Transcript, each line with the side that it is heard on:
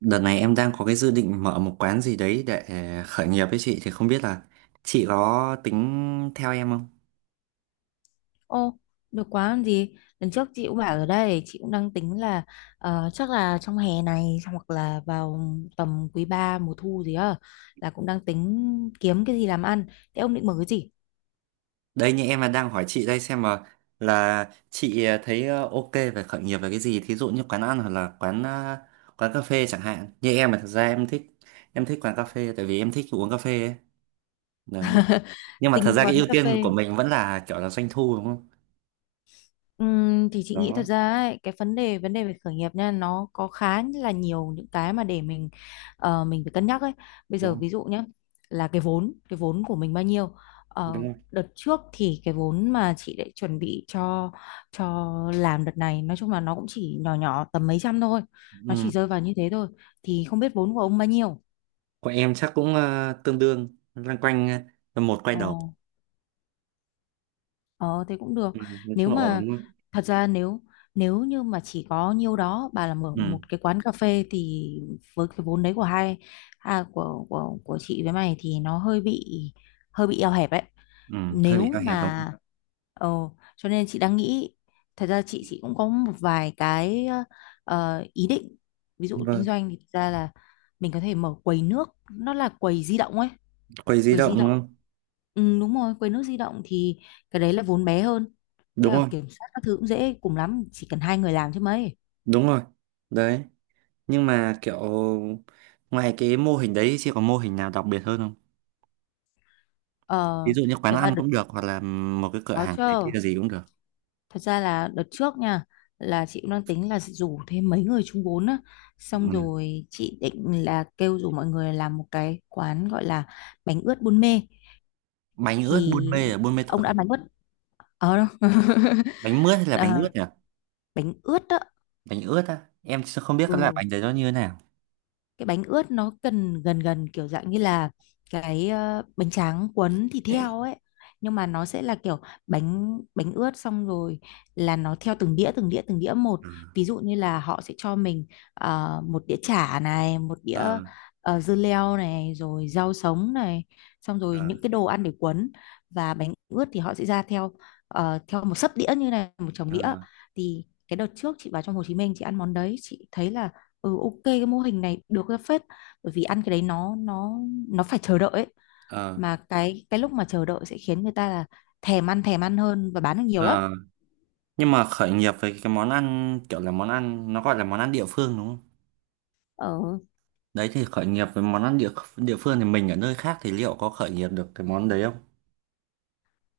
right: Đợt này em đang có cái dự định mở một quán gì đấy để khởi nghiệp với chị thì không biết là chị có tính theo em không?
left: Ô, được quá làm gì? Lần trước chị cũng bảo rồi đây, chị cũng đang tính là chắc là trong hè này hoặc là vào tầm quý 3 mùa thu gì á, là cũng đang tính kiếm cái gì làm ăn. Thế ông định mở cái gì?
right: Đây như em là đang hỏi chị đây xem mà là chị thấy ok về khởi nghiệp về cái gì, thí dụ như quán ăn hoặc là quán cà phê chẳng hạn. Như em là thật ra em thích quán cà phê tại vì em thích uống cà phê ấy. Đấy. Nhưng mà thật
left: Tính
right: ra cái
left: quán
right: ưu
left: cà
right: tiên của
left: phê.
right: mình vẫn là kiểu là doanh thu, đúng không?
left: Thì chị nghĩ thật
right: Đó,
left: ra ấy, cái vấn đề về khởi nghiệp nha, nó có khá là nhiều những cái mà để mình mình phải cân nhắc ấy. Bây
right: đúng
left: giờ
right: không?
left: ví dụ nhé, là cái vốn của mình bao nhiêu.
right: Đúng
left: Ờ,
right: không?
left: Đợt trước thì cái vốn mà chị để chuẩn bị cho làm đợt này nói chung là nó cũng chỉ nhỏ nhỏ tầm mấy trăm thôi, nó
right: Ừ.
left: chỉ rơi vào như thế thôi. Thì không biết vốn của ông bao nhiêu.
right: Của em chắc cũng tương đương loanh quanh một quay
left: Ờ,
right: đầu.
left: Ờ thế cũng được.
right: Ừ, nói
left: Nếu
right: chung là ổn đúng
left: mà
right: không?
left: Thật ra, nếu nếu như mà chỉ có nhiêu đó bà là mở
right: Ừ,
left: một cái quán cà phê, thì với cái vốn đấy của chị với mày, thì nó hơi bị eo hẹp ấy.
right: ừ, hơi bị
left: Nếu
right: hạn hẹp đúng không?
left: mà ờ Cho nên chị đang nghĩ, thật ra chị cũng có một vài cái ý định. Ví dụ kinh
right: Vâng,
left: doanh thì thật ra là mình có thể mở quầy nước, nó là quầy di động ấy.
right: quầy di
left: Quầy
right: động
left: di
right: đúng
left: động,
right: không?
left: ừ, đúng rồi, quầy nước di động thì cái đấy là vốn bé hơn, với
right: Đúng
left: cả
right: rồi.
left: kiểm soát các thứ cũng dễ, cùng lắm chỉ cần hai người làm chứ mấy.
right: Đúng rồi. Đấy, nhưng mà kiểu ngoài cái mô hình đấy thì có mô hình nào đặc biệt hơn không?
left: Ờ,
right: Ví dụ như quán
left: thật ra
right: ăn
left: đợt
right: cũng được hoặc là một cái cửa
left: đó
right: hàng cái
left: chưa,
right: kia gì cũng được.
left: Thật ra là đợt trước nha, là chị cũng đang tính là sẽ rủ thêm mấy người chung vốn á, xong
right: Ừ.
left: rồi chị định là kêu rủ mọi người làm một cái quán gọi là bánh ướt Buôn Mê.
right: Bánh ướt Buôn Mê
left: Thì
right: là Buôn Mê
left: ông
right: Thuột
left: đã
right: à?
left: ăn bánh ướt ờ,
right: Bánh mướt hay là bánh
left: Ờ,
right: ướt nhỉ?
left: bánh ướt đó.
right: Bánh ướt á. Em sẽ không biết cái loại
left: Ừ.
right: bánh đấy nó như thế nào.
left: Cái bánh ướt nó cần gần gần kiểu dạng như là cái bánh tráng cuốn thịt heo ấy, nhưng mà nó sẽ là kiểu bánh bánh ướt. Xong rồi là nó theo từng đĩa, từng đĩa, từng đĩa một.
right: Ừ.
left: Ví dụ như là họ sẽ cho mình một đĩa chả này, một đĩa
right: Ờ,
left: dưa leo này, rồi rau sống này, xong rồi
right: ờ,
left: những cái đồ ăn để cuốn, và bánh ướt thì họ sẽ ra theo theo một sấp đĩa như này, một chồng
right: ờ,
left: đĩa. Thì cái đợt trước chị vào trong Hồ Chí Minh chị ăn món đấy, chị thấy là ok, cái mô hình này được ra phết. Bởi vì ăn cái đấy, nó nó phải chờ đợi ấy.
right: ờ,
left: Mà cái lúc mà chờ đợi sẽ khiến người ta là thèm ăn, thèm ăn hơn, và bán được nhiều lắm.
right: ờ. Nhưng mà khởi nghiệp với cái món ăn kiểu là món ăn nó gọi là món ăn địa phương đúng không?
left: ờ,
right: Đấy thì khởi nghiệp với món ăn địa địa phương thì mình ở nơi khác thì liệu có khởi nghiệp được cái món đấy không?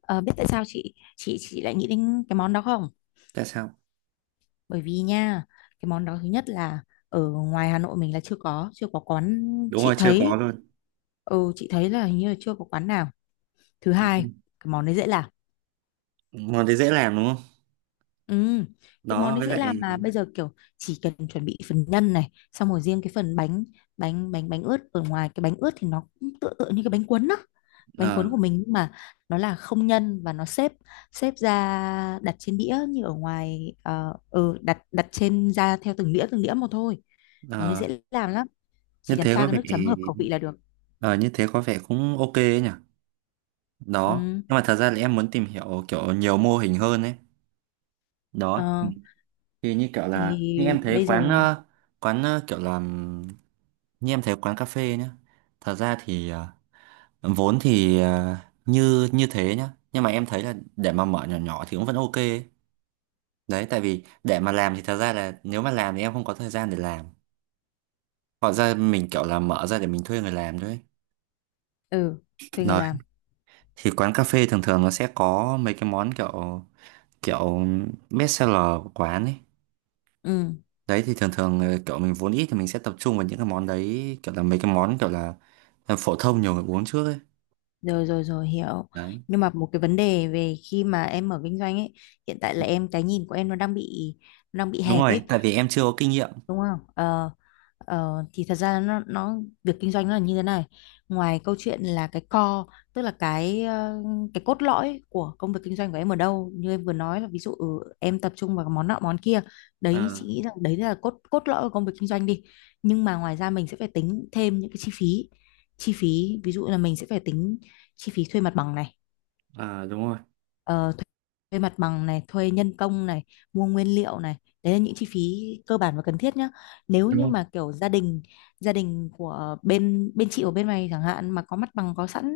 left: ờ Biết tại sao chị lại nghĩ đến cái món đó không?
right: Tại sao?
left: Bởi vì nha, cái món đó thứ nhất là ở ngoài Hà Nội mình là chưa có quán.
right: Đúng rồi,
left: chị
right: chưa có
left: thấy
right: luôn.
left: chị thấy là hình như là chưa có quán nào. Thứ hai,
right: Đúng.
left: cái món đấy dễ làm.
right: Món đấy dễ làm đúng không?
left: Ừ, cái món
right: Đó
left: đấy
right: với
left: dễ làm
right: lại
left: là bây giờ kiểu chỉ cần chuẩn bị phần nhân này, xong rồi riêng cái phần bánh bánh bánh bánh ướt, ở ngoài cái bánh ướt thì nó cũng tựa tựa như cái bánh cuốn đó. Bánh
right: ờ
left: cuốn của mình nhưng mà nó là không nhân, và nó xếp xếp ra đặt trên đĩa, như ở ngoài đặt đặt trên, ra theo từng đĩa, từng đĩa một thôi. Món đấy
right: ờ,
left: dễ làm lắm,
right: như
left: chỉ cần
right: thế
left: pha
right: có
left: cái
right: vẻ
left: nước chấm hợp khẩu vị là được.
right: ờ như thế có vẻ cũng ok ấy nhỉ. Đó.
left: Ừ,
right: Nhưng mà thật ra là em muốn tìm hiểu kiểu nhiều mô hình hơn ấy. Đó.
left: ờ,
right: Thì như kiểu là như
left: thì
right: em thấy
left: bây giờ
right: kiểu làm như em thấy quán cà phê nhá. Thật ra thì ờ, vốn thì ờ, như như thế nhá. Nhưng mà em thấy là để mà mở nhỏ nhỏ thì cũng vẫn ok ấy. Đấy, tại vì để mà làm thì thật ra là nếu mà làm thì em không có thời gian để làm. Hoặc ra mình kiểu là mở ra để mình thuê người làm thôi ấy.
left: ừ thuê người
right: Đấy,
left: làm.
right: thì quán cà phê thường thường nó sẽ có mấy cái món kiểu kiểu best seller của quán ấy.
left: Ừ.
right: Đấy thì thường thường kiểu mình vốn ít thì mình sẽ tập trung vào những cái món đấy kiểu là mấy cái món kiểu là phổ thông nhiều người uống trước ấy.
left: Rồi, rồi, rồi, hiểu.
right: Đấy.
left: Nhưng mà một cái vấn đề về khi mà em mở kinh doanh ấy, hiện tại là cái nhìn của em nó đang bị
right: Đúng
left: hẹp ấy,
right: rồi, tại vì em chưa có kinh nghiệm.
left: đúng không? Ờ, thì thật ra nó việc kinh doanh nó là như thế này. Ngoài câu chuyện là cái core, tức là cái cốt lõi của công việc kinh doanh của em ở đâu, như em vừa nói là ví dụ em tập trung vào món nọ món kia, đấy
right: Ờ,
left: chị nghĩ rằng đấy là cốt cốt lõi của công việc kinh doanh đi. Nhưng mà ngoài ra mình sẽ phải tính thêm những cái chi phí ví dụ là mình sẽ phải tính chi phí thuê mặt bằng này.
right: à, đúng rồi.
left: Ờ, thuê thuê mặt bằng này, thuê nhân công này, mua nguyên liệu này, đấy là những chi phí cơ bản và cần thiết nhá. Nếu
right: Đúng
left: như
right: rồi.
left: mà kiểu gia đình của bên bên chị ở bên mày chẳng hạn, mà có mặt bằng có sẵn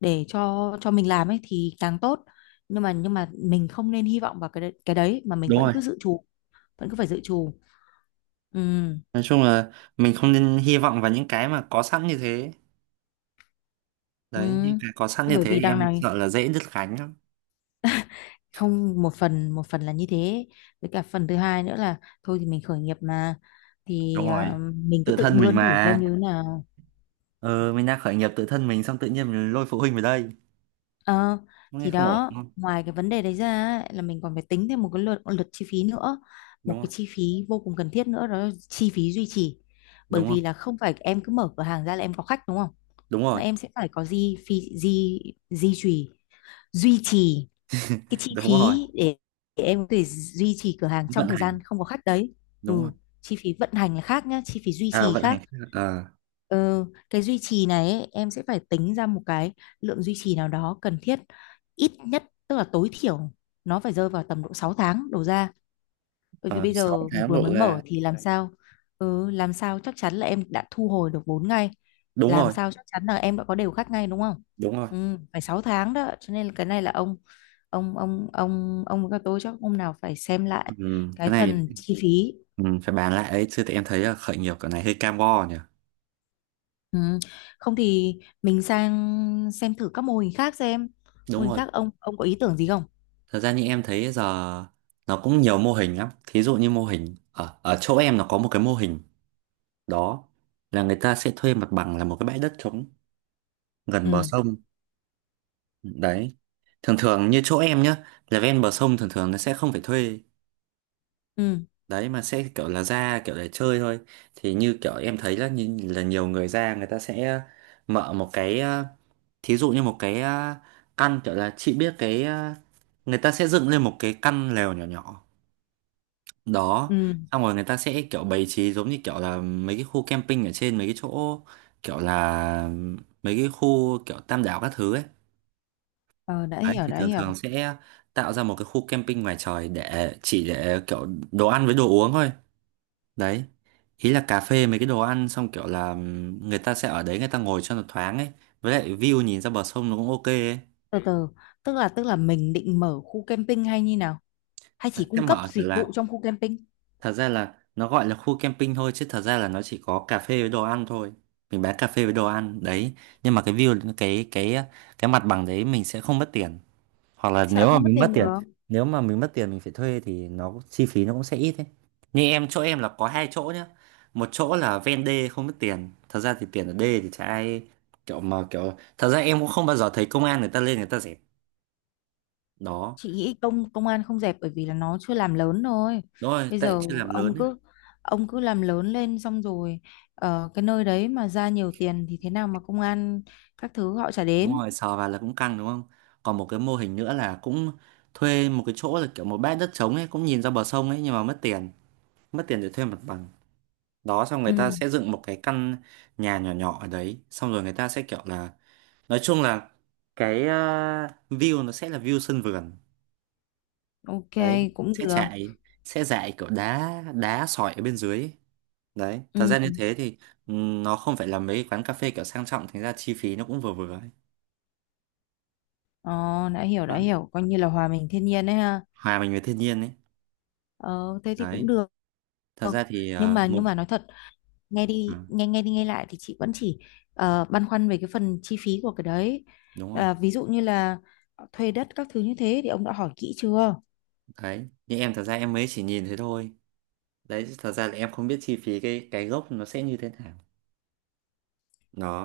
left: để cho mình làm ấy, thì càng tốt. nhưng mà mình không nên hy vọng vào cái đấy, mà mình
right: Đúng
left: vẫn
right: rồi.
left: cứ dự trù, vẫn cứ phải dự trù. Ừ,
right: Nói chung là mình không nên hy vọng vào những cái mà có sẵn như thế,
left: ừ.
right: đấy những cái có sẵn
left: Thế
right: như
left: bởi
right: thế
left: vì
right: thì
left: đằng
right: em
left: này,
right: sợ là dễ đứt gánh lắm.
left: không, một phần là như thế, với cả phần thứ hai nữa là, thôi thì mình khởi nghiệp mà,
right: Đúng
left: thì
right: rồi,
left: mình cứ
right: tự
left: tự
right: thân mình
left: bươn thử xem
right: mà,
left: như thế nào.
right: ờ mình đang khởi nghiệp tự thân mình xong tự nhiên mình lôi phụ huynh vào đây
left: Ờ,
right: nghe
left: thì
right: không ổn
left: đó,
right: đúng không?
left: ngoài cái vấn đề đấy ra ấy, là mình còn phải tính thêm một cái lượt lượt chi phí nữa,
right: Đúng
left: một
right: rồi.
left: cái chi phí vô cùng cần thiết nữa, đó là chi phí duy trì. Bởi
right: Đúng không?
left: vì là không phải em cứ mở cửa hàng ra là em có khách đúng không,
right: Đúng
left: mà
right: rồi.
left: em sẽ phải có gì, phí gì duy trì duy trì cái chi
right: Đúng rồi.
left: phí để em có thể duy trì cửa hàng trong
right: Vận
left: thời gian
right: hành,
left: không có khách đấy. Ừ,
right: đúng rồi.
left: chi phí vận hành là khác nhá, chi phí duy
right: À,
left: trì
right: vận hành.
left: khác.
right: ờ
left: Ờ, cái duy trì này ấy, em sẽ phải tính ra một cái lượng duy trì nào đó cần thiết, ít nhất, tức là tối thiểu nó phải rơi vào tầm độ 6 tháng đổ ra. Bởi vì
right: ờ
left: bây
right: sáu
left: giờ
right: tháng
left: vừa mới
right: độ ra.
left: mở thì làm sao, làm sao chắc chắn là em đã thu hồi được vốn ngay,
right: Đúng
left: làm
right: rồi.
left: sao chắc chắn là em đã có đều khách ngay đúng không?
right: Đúng rồi.
left: Phải 6 tháng đó, cho nên là cái này là ông, ông với các tôi chắc hôm nào phải xem
right: Ừ,
left: lại cái
right: cái này
left: phần chi phí.
right: ừ, phải bàn lại ấy chứ thì em thấy là khởi nghiệp cái này hơi cam go nhỉ.
left: Ừ. Không thì mình sang xem thử các mô hình khác xem. Mô
right: Đúng
left: hình
right: rồi.
left: khác, ông có ý tưởng gì không?
right: Thật ra như em thấy giờ nó cũng nhiều mô hình lắm. Thí dụ như mô hình ở, ở chỗ em nó có một cái mô hình đó là người ta sẽ thuê mặt bằng là một cái bãi đất trống gần bờ
left: Ừ,
right: sông. Đấy. Thường thường như chỗ em nhá, là ven bờ sông thường thường nó sẽ không phải thuê.
left: ừ,
right: Đấy mà sẽ kiểu là ra kiểu để chơi thôi. Thì như kiểu em thấy là như là nhiều người ra người ta sẽ mở một thí dụ như một căn kiểu là chị biết người ta sẽ dựng lên một cái căn lều nhỏ nhỏ đó
left: ừ.
right: xong rồi người ta sẽ kiểu bày trí giống như kiểu là mấy cái khu camping ở trên mấy cái chỗ kiểu là mấy cái khu kiểu Tam Đảo các thứ ấy,
left: Ờ, đã
right: đấy
left: hiểu,
right: thì
left: đã
right: thường
left: hiểu.
right: thường sẽ tạo ra một cái khu camping ngoài trời để chỉ để kiểu đồ ăn với đồ uống thôi đấy, ý là cà phê mấy cái đồ ăn xong kiểu là người ta sẽ ở đấy người ta ngồi cho nó thoáng ấy với lại view nhìn ra bờ sông nó cũng ok ấy.
left: Từ từ, tức là mình định mở khu camping hay như nào, hay chỉ
right: Sẽ
left: cung cấp
right: mở kiểu
left: dịch
right: là
left: vụ trong khu camping?
right: thật ra là nó gọi là khu camping thôi chứ thật ra là nó chỉ có cà phê với đồ ăn thôi. Mình bán cà phê với đồ ăn đấy. Nhưng mà cái view cái cái mặt bằng đấy mình sẽ không mất tiền. Hoặc là
left: Sao lại
right: nếu mà
left: không mất
right: mình mất
left: tiền
right: tiền,
left: được?
right: nếu mà mình mất tiền mình phải thuê thì nó chi phí nó cũng sẽ ít đấy. Như em chỗ em là có hai chỗ nhá. Một chỗ là ven đê không mất tiền. Thật ra thì tiền ở đê thì chả ai kiểu mà kiểu thật ra em cũng không bao giờ thấy công an người ta lên người ta dẹp. Đó.
left: Chị nghĩ công công an không dẹp bởi vì là nó chưa làm lớn thôi.
right: Đúng rồi,
left: Bây
right: tại
left: giờ
right: chưa làm lớn
left: ông
right: ấy.
left: cứ ông cứ làm lớn lên, xong rồi ở cái nơi đấy mà ra nhiều tiền thì thế nào mà công an các thứ họ chả
right: Đúng
left: đến.
right: rồi sờ vào là cũng căng đúng không? Còn một cái mô hình nữa là cũng thuê một cái chỗ là kiểu một bãi đất trống ấy cũng nhìn ra bờ sông ấy nhưng mà mất tiền, mất tiền để thuê mặt bằng đó, xong người ta
left: ừ
right: sẽ dựng một cái căn nhà nhỏ nhỏ ở đấy xong rồi người ta sẽ kiểu là nói chung là cái ờ, view nó sẽ là view sân vườn
left: ok,
right: đấy,
left: cũng
right: sẽ
left: được.
right: chạy sẽ dạy kiểu đá đá sỏi ở bên dưới ấy. Đấy thật
left: Ừ.
right: ra như thế thì nó không phải là mấy quán cà phê kiểu sang trọng thành ra chi phí nó cũng vừa vừa ấy.
left: ờ, đã hiểu, đã
right: Đó.
left: hiểu, coi như là hòa mình thiên nhiên đấy ha.
right: Hòa mình với thiên nhiên ấy,
left: Ờ, Thế thì cũng
right: đấy.
left: được.
right: Thật ra thì
left: nhưng
right: ờ,
left: mà
right: một
left: nhưng mà nói thật, nghe
right: ừ,
left: đi nghe nghe đi nghe lại thì chị vẫn chỉ băn khoăn về cái phần chi phí của cái đấy.
right: đúng rồi.
left: À, ví dụ như là thuê đất các thứ như thế thì ông đã hỏi kỹ chưa?
right: Đấy như em thật ra em mới chỉ nhìn thế thôi, đấy thật ra là em không biết chi phí cái gốc nó sẽ như thế nào.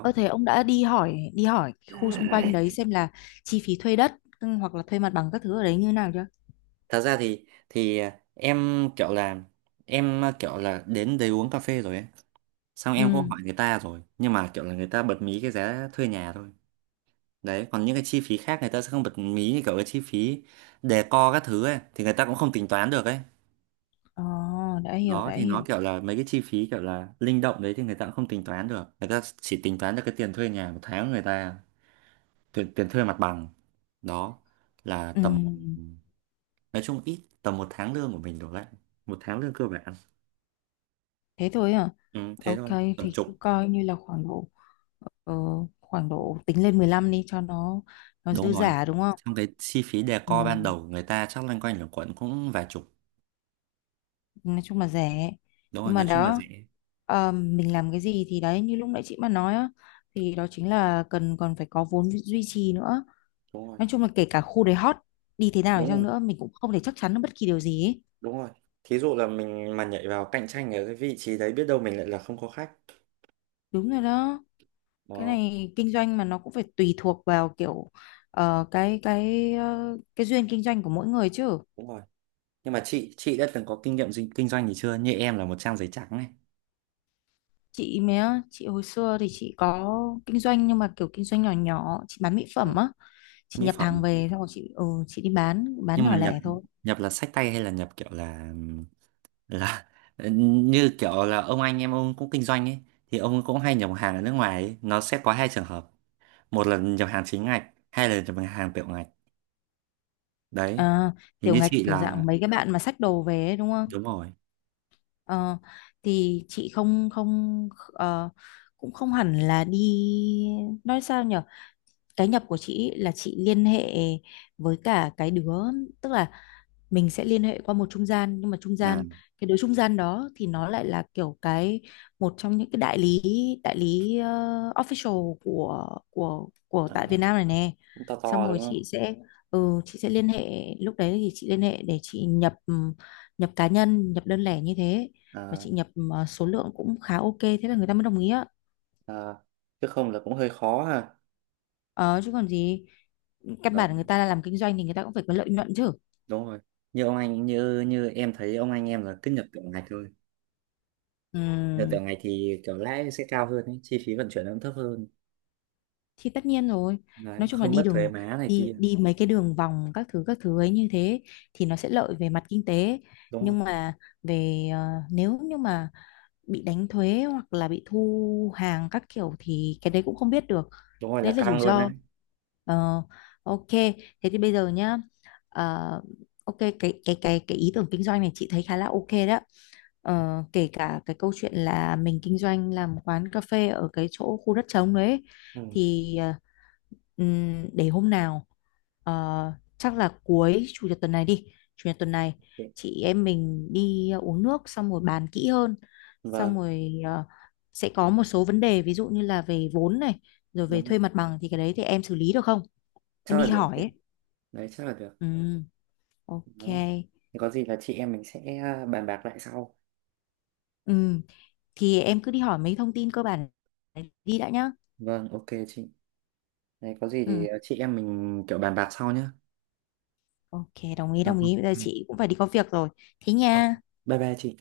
left: Ơ thế ông đã đi hỏi, đi hỏi khu xung quanh đấy xem là chi phí thuê đất, hoặc là thuê mặt bằng các thứ ở đấy như nào chưa?
right: Thật ra thì em kiểu là em kiểu là đến đấy uống cà phê rồi ấy xong em cũng
left: Ừ.
right: hỏi người ta rồi nhưng mà kiểu là người ta bật mí cái giá thuê nhà thôi. Đấy còn những cái chi phí khác người ta sẽ không bật mí như kiểu cái chi phí decor các thứ ấy thì người ta cũng không tính toán được ấy.
left: ờ đã hiểu,
right: Đó
left: đã
right: thì nó
left: hiểu.
right: kiểu là mấy cái chi phí kiểu là linh động đấy thì người ta cũng không tính toán được, người ta chỉ tính toán được cái tiền thuê nhà một tháng người ta, tiền thuê mặt bằng đó là
left: Ừ,
right: tầm nói chung ít tầm một tháng lương của mình đổ lại, một tháng lương cơ bản.
left: thế thôi à?
right: Ừ, thế
left: Ok,
right: thôi tầm
left: thì cứ
right: chục.
left: coi như là ờ, khoảng độ tính lên 15 đi, cho nó
right: Đúng
left: dư
right: rồi,
left: giả đúng không?
right: trong cái chi phí
left: Ừ,
right: decor ban đầu người ta chắc loanh quanh lẩn quẩn cũng vài chục.
left: nói chung là rẻ.
right: Đúng rồi
left: Nhưng mà
right: nói chung là
left: đó,
right: rẻ.
left: mình làm cái gì thì đấy như lúc nãy chị mà nói á, thì đó chính là cần, còn phải có vốn duy trì nữa.
right: Đúng rồi.
left: Nói chung là kể cả khu đấy hot đi, thế nào đi
right: Đúng
left: chăng
right: rồi.
left: nữa mình cũng không thể chắc chắn được bất kỳ điều gì ấy.
right: Đúng rồi. Thí dụ là mình mà nhảy vào cạnh tranh ở cái vị trí đấy biết đâu mình lại là không có khách.
left: Đúng rồi đó, cái
right: Đó,
left: này kinh doanh mà nó cũng phải tùy thuộc vào kiểu cái cái duyên kinh doanh của mỗi người chứ.
right: đúng rồi. Nhưng mà chị đã từng có kinh nghiệm kinh doanh gì chưa, như em là một trang giấy trắng này.
left: Chị hồi xưa thì chị có kinh doanh, nhưng mà kiểu kinh doanh nhỏ nhỏ, chị bán mỹ phẩm
right: Ờ,
left: á. Chị
right: mỹ
left: nhập hàng
right: phẩm.
left: về, xong rồi chị đi bán
right: Nhưng mà
left: nhỏ
right: nhập,
left: lẻ thôi.
right: nhập là xách tay hay là nhập kiểu là như kiểu là ông anh em ông cũng kinh doanh ấy thì ông cũng hay nhập hàng ở nước ngoài ấy. Nó sẽ có hai trường hợp, một là nhập hàng chính ngạch hai là nhập hàng tiểu ngạch đấy.
left: À,
right: Thì
left: tiểu
right: như
left: ngạch
right: chị
left: kiểu
right: là
left: dạng mấy cái bạn mà xách đồ về ấy, đúng không.
right: đúng rồi
left: Ờ, thì chị không không cũng không hẳn là đi, nói sao nhở, cái nhập của chị ý là chị liên hệ với cả cái đứa, tức là mình sẽ liên hệ qua một trung gian, nhưng mà trung
right: là
left: gian, cái đứa trung gian đó thì nó lại là kiểu cái một trong những cái đại lý, đại lý official của
right: ờ,
left: tại Việt Nam này nè.
right: cũng to
left: Xong
right: to
left: rồi
right: đúng
left: chị
right: không?
left: sẽ ừ, chị sẽ liên hệ, lúc đấy thì chị liên hệ để chị nhập nhập cá nhân, nhập đơn lẻ như thế, và
right: À,
left: chị nhập số lượng cũng khá ok, thế là người ta mới đồng ý á.
right: à, chứ không là cũng hơi khó ha.
left: Ờ, Chứ còn gì, căn
right: Đó.
left: bản người ta là làm kinh doanh thì người ta cũng phải có lợi nhuận chứ.
right: Đúng rồi, như ông anh như như em thấy ông anh em là cứ nhập tiểu ngạch thôi.
left: Ừ.
right: Nhập tiểu ngạch thì kiểu lãi sẽ cao hơn ấy, chi phí vận chuyển nó cũng thấp hơn
left: Thì tất nhiên rồi,
right: đấy
left: nói chung là
right: không mất thuế má này kia.
left: đi mấy cái đường vòng, các thứ ấy như thế, thì nó sẽ lợi về mặt kinh tế.
right: Đúng rồi
left: Nhưng mà về ờ, nếu như mà bị đánh thuế hoặc là bị thu hàng các kiểu thì cái đấy cũng không biết được,
right: đúng rồi
left: đấy
right: là
left: là rủi
right: căng luôn đấy.
left: ro. Ờ, ok, thế thì bây giờ nhá, ờ, ok, cái ý tưởng kinh doanh này chị thấy khá là ok đó. Ờ, kể cả cái câu chuyện là mình kinh doanh làm quán cà phê ở cái chỗ khu đất trống đấy
right: Ừ.
left: thì ừm, để hôm nào ờ, chắc là cuối chủ nhật tuần này đi, chủ nhật tuần này
right: Ok.
left: chị em mình đi uống nước xong rồi bàn kỹ hơn. Xong
right: Vâng.
left: rồi sẽ có một số vấn đề, ví dụ như là về vốn này, rồi về
right: Đúng rồi,
left: thuê mặt bằng, thì cái đấy thì em xử lý được không? Em
right: chắc là
left: đi
right: được
left: hỏi
right: chị.
left: ấy.
right: Đấy chắc là được.
left: Ừm, ok.
right: Đó. Thì có gì là chị em mình sẽ à, bàn bạc lại sau.
left: Ừm, thì em cứ đi hỏi mấy thông tin cơ bản này đi đã nhá.
right: Vâng ok chị. Đấy có gì
left: Ừm,
right: thì à, chị em mình kiểu bàn bạc sau nhá.
left: ok, đồng ý, đồng
right: Được.
left: ý. Bây giờ chị cũng phải đi có việc rồi, thế
right: Ok.
left: nha.
right: Bye bye chị.